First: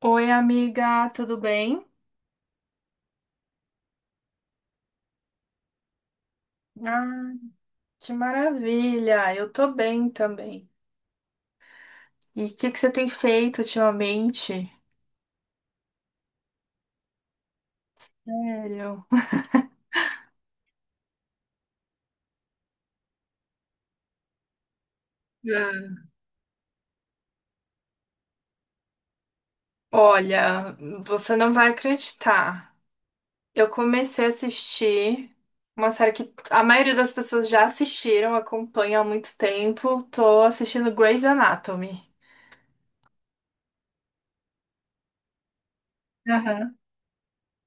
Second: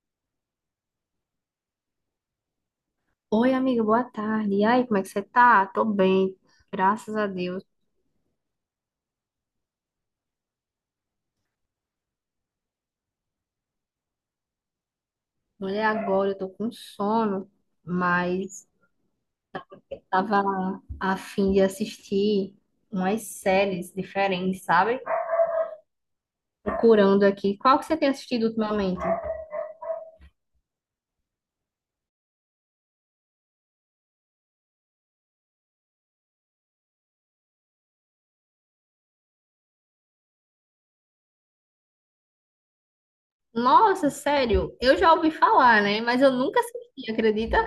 Oi, amiga, tudo bem? Oi, amiga, boa tarde. E aí, como é que você tá? Tô bem, graças a Ah, Deus. que maravilha! Eu tô bem também. E o que que você tem feito ultimamente? Olha, agora eu tô com sono, mas Sério? eu tava a fim de assistir umas séries diferentes, sabe? Ah, Procurando aqui. Qual que você tem assistido ultimamente? olha, você não vai acreditar. Eu comecei a assistir uma série que a maioria das pessoas já assistiram, acompanha há muito tempo. Tô assistindo Grey's Anatomy. Nossa, sério, eu já ouvi falar, né? Mas eu nunca Aham. assisti, acredita?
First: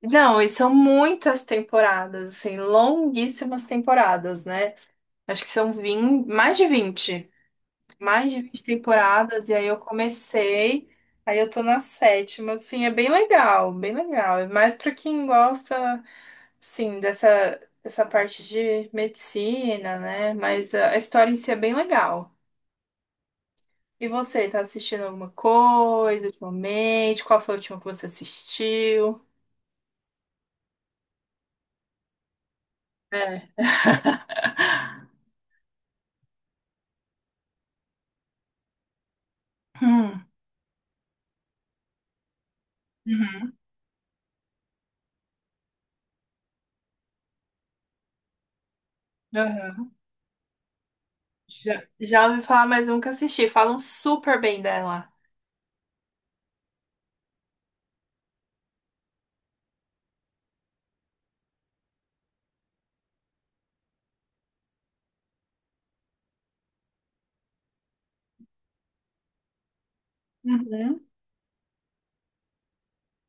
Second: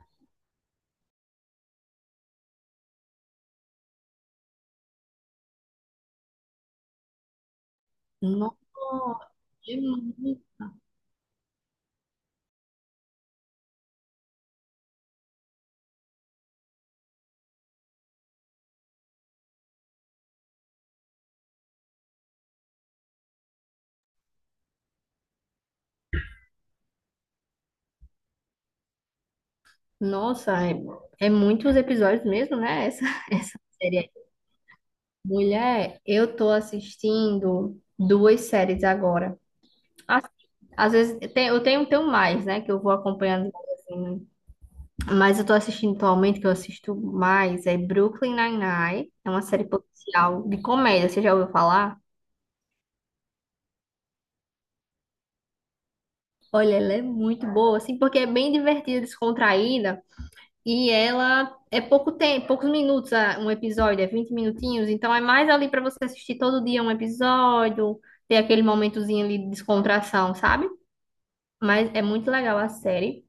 Não, e são muitas temporadas, assim, longuíssimas temporadas, né? Acho que são 20, mais de 20. Mais de Nossa, 20 temporadas, e aí é eu muito- comecei, aí eu tô na sétima, assim, é bem legal, bem legal. É mais pra quem gosta, assim, dessa, dessa parte de medicina, né? Mas a história em si é bem legal. E você, tá assistindo alguma coisa ultimamente? Qual foi a última que você assistiu? Nossa, é, é muitos episódios mesmo, né? Essa, essa É. série. Mulher, eu tô assistindo duas séries agora. Hum. Assim, às vezes tenho mais, né? Que eu vou acompanhando, Uhum. assim, mas eu tô assistindo atualmente, que eu assisto mais, é Brooklyn Nine-Nine. É uma série Aham. policial de comédia, você já ouviu Já, falar? já ouvi falar, mas nunca assisti. Falam super bem dela. Olha, ela é muito boa, assim, porque é bem divertida, descontraída, e ela é pouco tempo, poucos minutos um episódio, é 20 minutinhos, então é mais ali pra você assistir todo dia um episódio, ter aquele momentozinho ali de descontração, sabe? Uhum. Mas é muito legal a série.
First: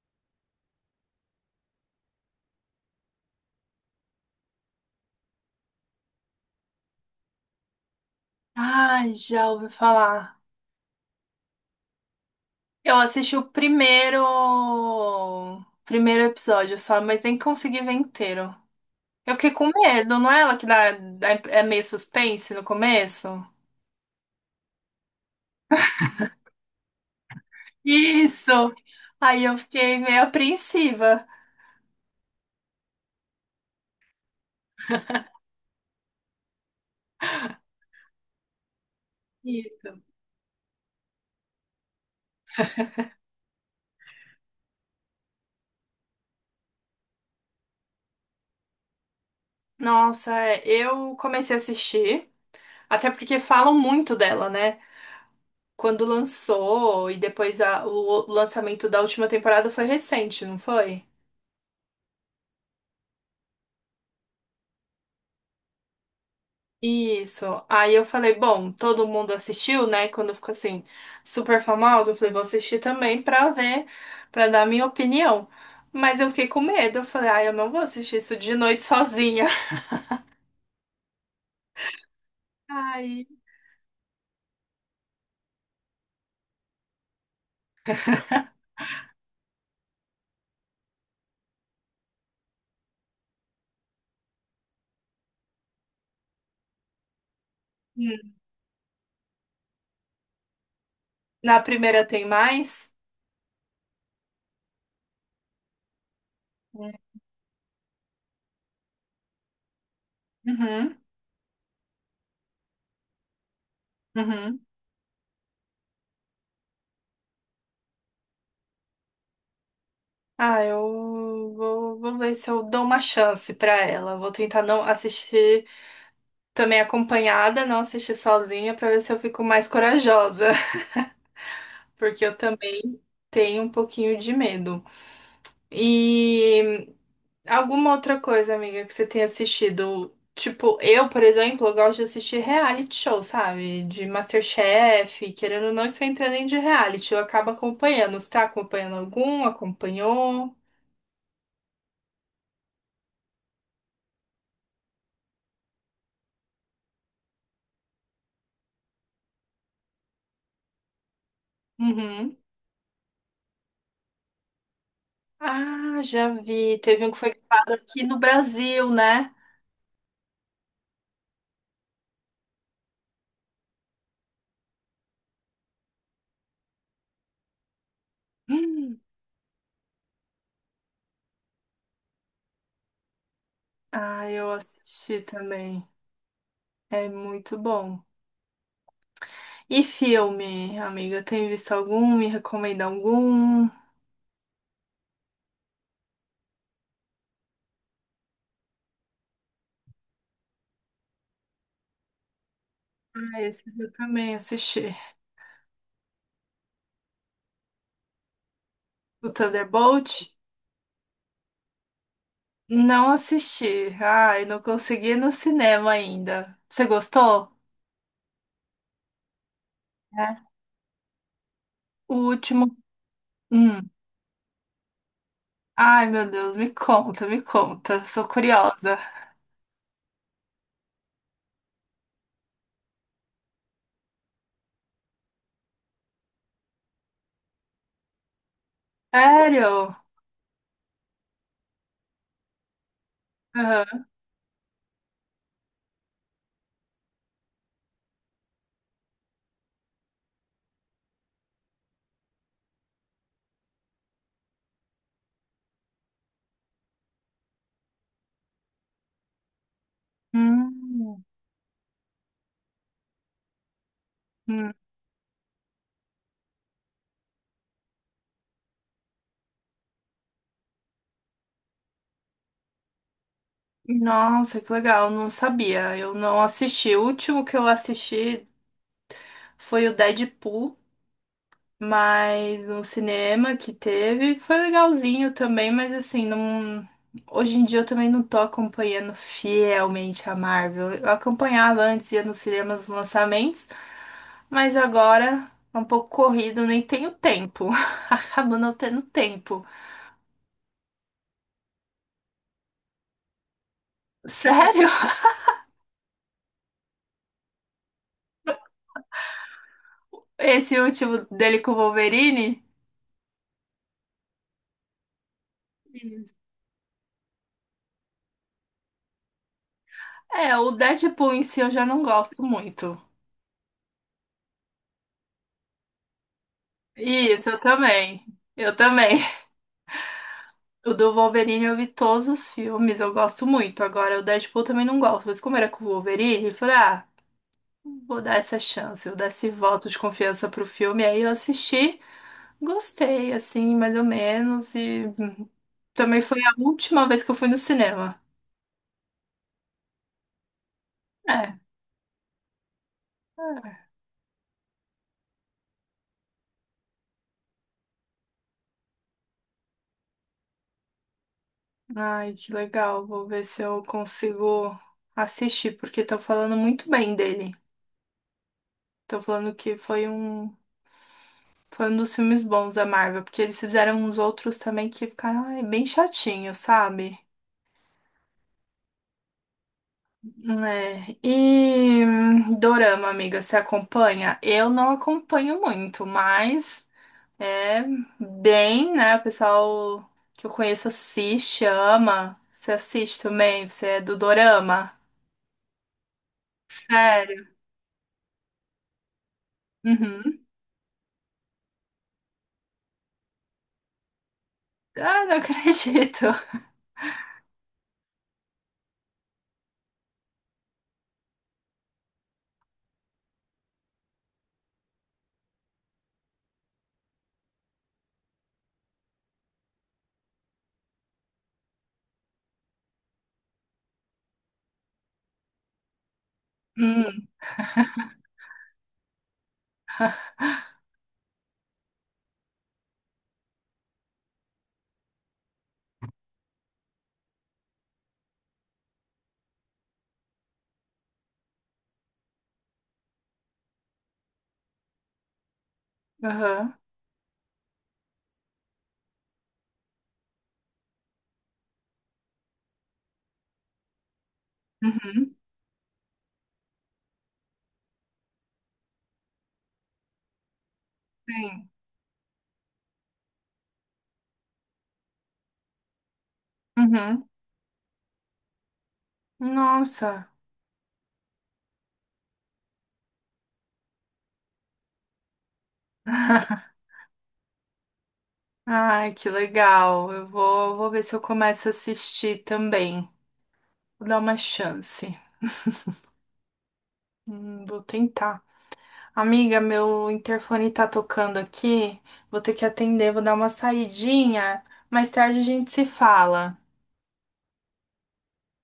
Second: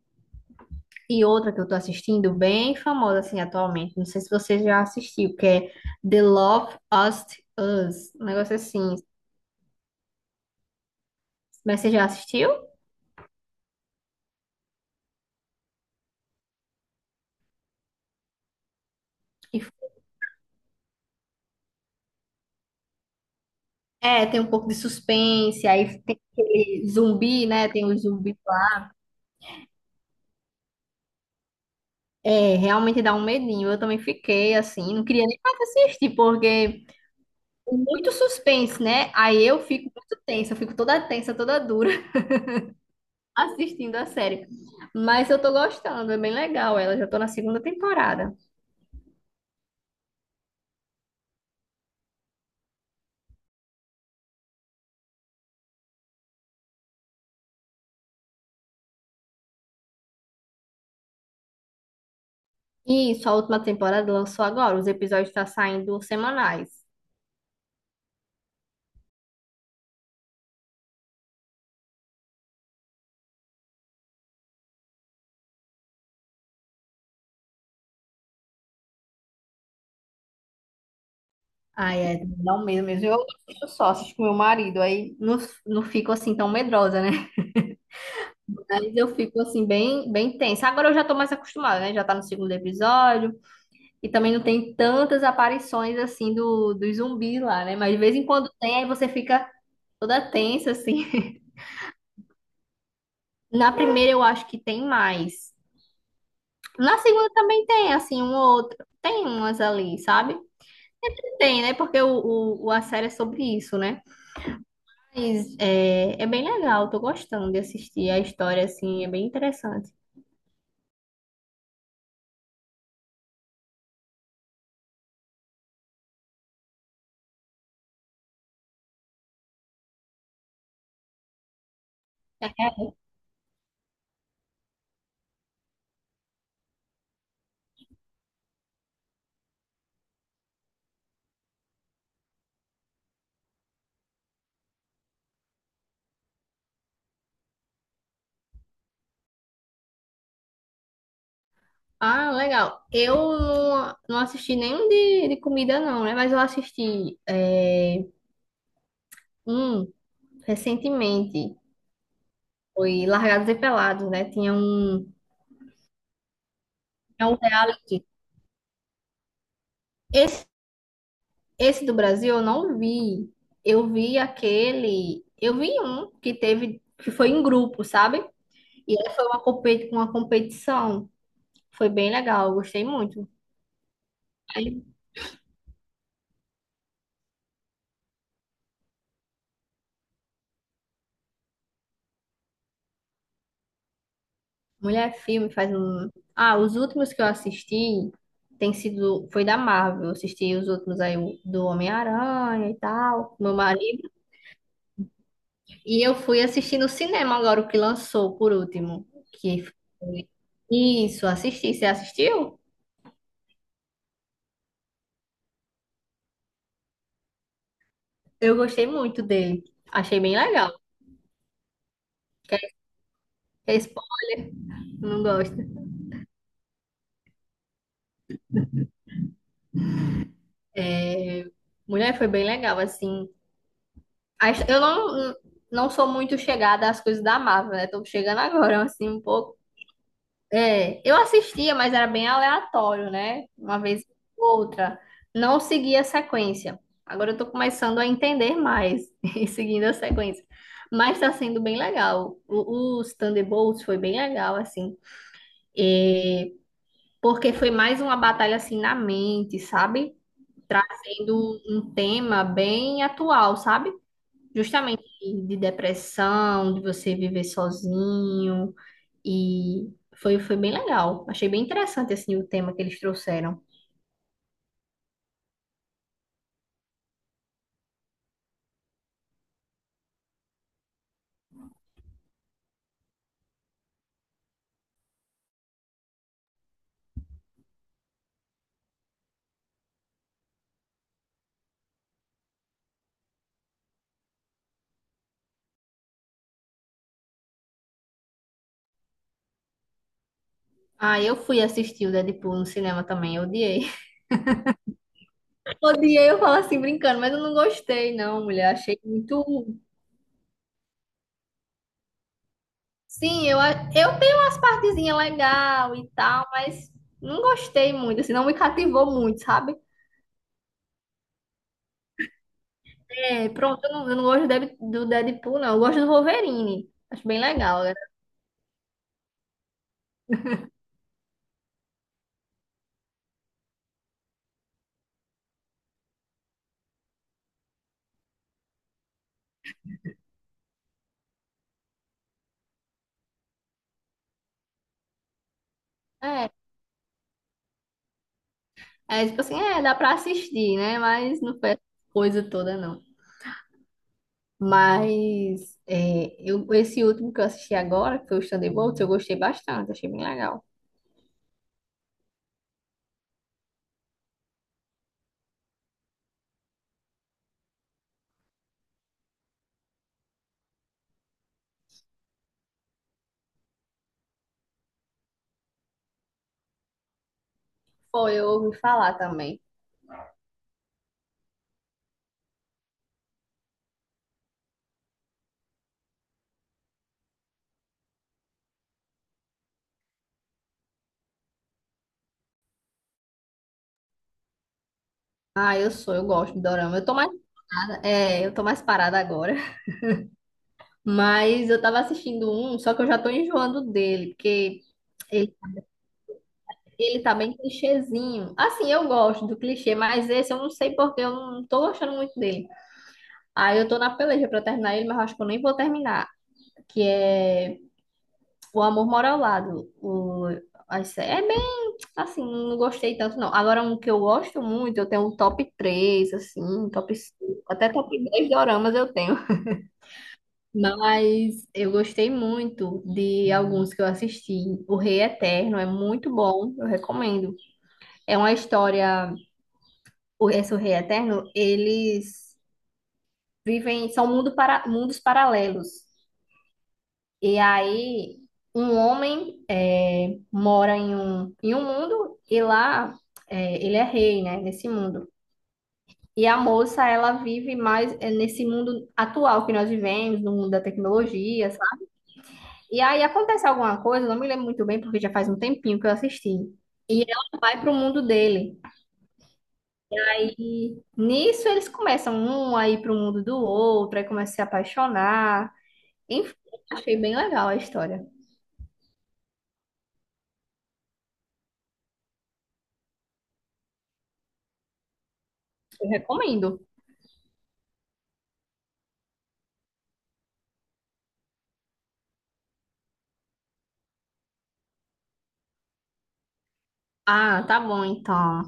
E outra que eu tô assistindo, bem famosa assim atualmente, não sei se você já assistiu, que é The Love Us, um negócio assim. Ai, já ouvi falar. Mas você já assistiu? Eu assisti o primeiro, primeiro episódio só, mas nem consegui ver inteiro. Eu fiquei E- com medo, não é ela que dá, é meio suspense no começo? É, tem um pouco de suspense, aí tem aquele zumbi, né? Tem o zumbi. Isso! Aí eu fiquei meio apreensiva. É, realmente dá um medinho. Eu também fiquei assim, não queria nem mais assistir, porque tem muito suspense, né? Aí eu fico Isso. muito tensa, eu fico toda tensa, toda dura, assistindo a série. Mas eu tô gostando, é bem legal ela. Já tô na segunda temporada. Nossa, é, eu comecei a assistir, até porque falam muito dela, né? Quando lançou e depois o lançamento da última temporada foi recente, não foi? E isso, a última temporada lançou agora. Os episódios estão saindo semanais. Isso. Aí eu falei, bom, todo mundo assistiu, né? Quando ficou assim, super famoso, eu falei, vou assistir também pra ver, pra dar minha opinião. Mas eu fiquei com medo. Eu falei, ah, eu não vou assistir isso de noite sozinha. Ai, é, não mesmo, mesmo. Eu Aí, assisto só, assisto com meu marido, aí não, não fico assim tão medrosa, né? Mas eu fico assim bem, bem tensa. Agora eu já tô mais acostumada, né? Já tá no segundo episódio e também não tem tantas aparições assim do zumbi lá, né? Mas de vez em hum, quando tem, aí você fica toda tensa assim. na primeira tem mais? Na primeira eu acho que tem mais. Na segunda também tem, assim, um ou outro. Tem umas ali, sabe? Uhum, Tem, né? Porque a série é sobre isso, né? uhum. Mas é, é bem legal, tô gostando de assistir a história, assim, é bem interessante. Ah, eu vou, vou ver se eu dou uma chance pra ela. Vou tentar não assistir também acompanhada, não assistir sozinha, pra ver se eu fico mais corajosa. Porque eu É. também tenho um pouquinho de medo. E alguma outra coisa, amiga, que você tenha assistido? Tipo, eu, por exemplo, eu gosto de assistir reality show, sabe? De MasterChef, querendo ou não, isso entra nem de reality. Eu acabo acompanhando. Você tá acompanhando algum? Acompanhou? Ah, legal. Eu não, não assisti nenhum de comida, não, né? Mas eu assisti é, um recentemente. Uhum. Foi Largados e Pelados, né? Ah, já vi. Teve um que Tinha um foi gravado reality. aqui no Brasil, né? Esse Esse do Brasil eu não vi. Eu vi aquele. Eu vi um que teve, que foi em grupo, sabe? E Hum. aí foi uma, competi uma competição. Foi bem legal, eu gostei muito. Ah, eu Aí, assisti também. É muito bom. E filme, amiga, tem visto algum? Me recomenda algum? mulher, filme faz um. Ah, os últimos que eu assisti tem sido. Foi da Marvel. Eu assisti os últimos aí o- do Homem-Aranha e tal, Ah, meu esse eu marido. também assisti. E eu fui assistir no cinema agora o que lançou por último. O Que foi... Thunderbolt? Isso, assisti. Você assistiu? Não assisti. Ai, não consegui ir no cinema ainda. Você gostou? Eu gostei muito dele. Achei bem Né? legal. O Que último. é esse Hum. ponto que eu não gosto. Ai, meu Deus, me conta, me conta. Sou curiosa. É, mulher, foi bem legal, assim. A his- Eu não, não sou muito chegada às coisas da Marvel, né? Tô chegando agora, assim, um pouco. Sério? É, eu assistia, mas era bem aleatório, né? Uma vez Aham. ou outra. Não seguia a sequência. Agora eu tô começando a entender mais e seguindo a sequência. Mas tá sendo bem legal. O, os Thunderbolts foi bem legal, assim. É, porque foi mais uma batalha assim na mente, sabe? Hum, Trazendo um tema bem atual, sabe? hum. Justamente de depressão, de você viver sozinho e foi, foi bem legal. Achei bem interessante assim o tema que eles trouxeram. Nossa, que legal, não sabia. Eu não assisti. O último que eu assisti foi o Deadpool. Mas no cinema que teve foi legalzinho também, mas assim, não, hoje em dia eu também não tô acompanhando fielmente a Marvel. Eu acompanhava antes, ia nos cinemas os lançamentos, mas agora é um pouco corrido, nem tenho tempo. Acabo não tendo tempo. Ah, eu fui assistir o Deadpool no cinema também, eu odiei. Sério? Odiei, eu falo assim brincando, mas eu não gostei não, mulher, achei muito. Esse último dele com o Wolverine? Sim, eu, a- eu tenho umas partezinhas legais e tal, mas não gostei muito, assim, não me cativou muito, sabe? É, o Deadpool em si eu já não gosto muito. É, pronto, eu não gosto do Deb- do Deadpool, não. Eu gosto do Wolverine. Acho bem Isso, eu legal, né? também. Eu também. O do Wolverine eu vi todos os filmes, eu gosto muito. Agora, o Deadpool eu também não gosto, mas como era com o Wolverine, eu falei, ah, vou dar essa chance, vou dar esse voto de confiança pro filme. Aí eu assisti, gostei, assim, mais ou menos, e também foi É, a última vez que eu fui no cinema. é tipo assim, é, dá pra assistir, né? Mas não É. foi essa coisa toda, não. É. Mas é, eu, esse último que eu assisti agora, que foi o Thunderbolts, eu gostei bastante, achei bem legal. Ai, que legal. Vou ver se eu consigo assistir, porque estão falando muito bem dele. Estão falando que foi um foi um dos filmes bons da Marvel, porque eles fizeram uns outros também que ficaram ai, bem chatinhos, sabe? Foi, eu ouvi falar também. Né? E Dorama, amiga, você acompanha? Eu não acompanho muito, mas é bem, né? O pessoal que eu conheço assiste, ama. Você assiste também? Você é do Dorama? Ah, eu sou, eu gosto de dorama. Eu tô mais Sério? parada, é, eu tô mais parada agora. Uhum. Mas eu tava assistindo um, só que eu já tô enjoando dele, porque Ah, não ele acredito. ele tá bem clichêzinho. Assim, eu gosto do clichê, mas esse eu não sei porque eu não tô gostando muito dele. Aí eu tô na peleja pra terminar ele, mas eu acho que eu nem vou terminar. Que é O Amor Mora ao Lado. O... a sé- é bem assim, não gostei tanto, não. Agora, um que eu gosto muito, eu tenho um top 3, assim, um top Hum. 5, até top 10 doramas eu tenho. Mas eu gostei muito de alguns que eu assisti. O Rei Eterno é muito bom, eu recomendo. É uma história. O, esse o Rei Eterno, eles vivem, são mundo para, mundos paralelos. Aham. E aí, um homem é, mora em um mundo e lá é, ele é rei, né, nesse mundo. Uhum. E a moça, ela vive mais é, nesse mundo atual que nós vivemos, no mundo da tecnologia, Sim. sabe? E aí acontece alguma coisa, eu não me lembro muito bem, porque já faz um tempinho que eu assisti. E Uhum. ela vai pro mundo dele. Nossa. E nisso eles começam um a ir pro mundo do outro, aí começa a se apaixonar. Enfim, achei bem legal a história. Ai, que legal. Eu vou, vou ver se eu começo a assistir também. Vou dar uma chance. Eu recomendo. Vou tentar. Amiga, meu interfone tá tocando aqui. Vou ter que atender, vou dar uma saidinha. Mais tarde a gente se fala. Ah, tá bom então.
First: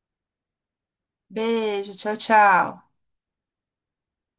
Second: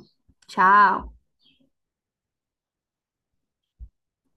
Tchau. Beijo, tchau, tchau.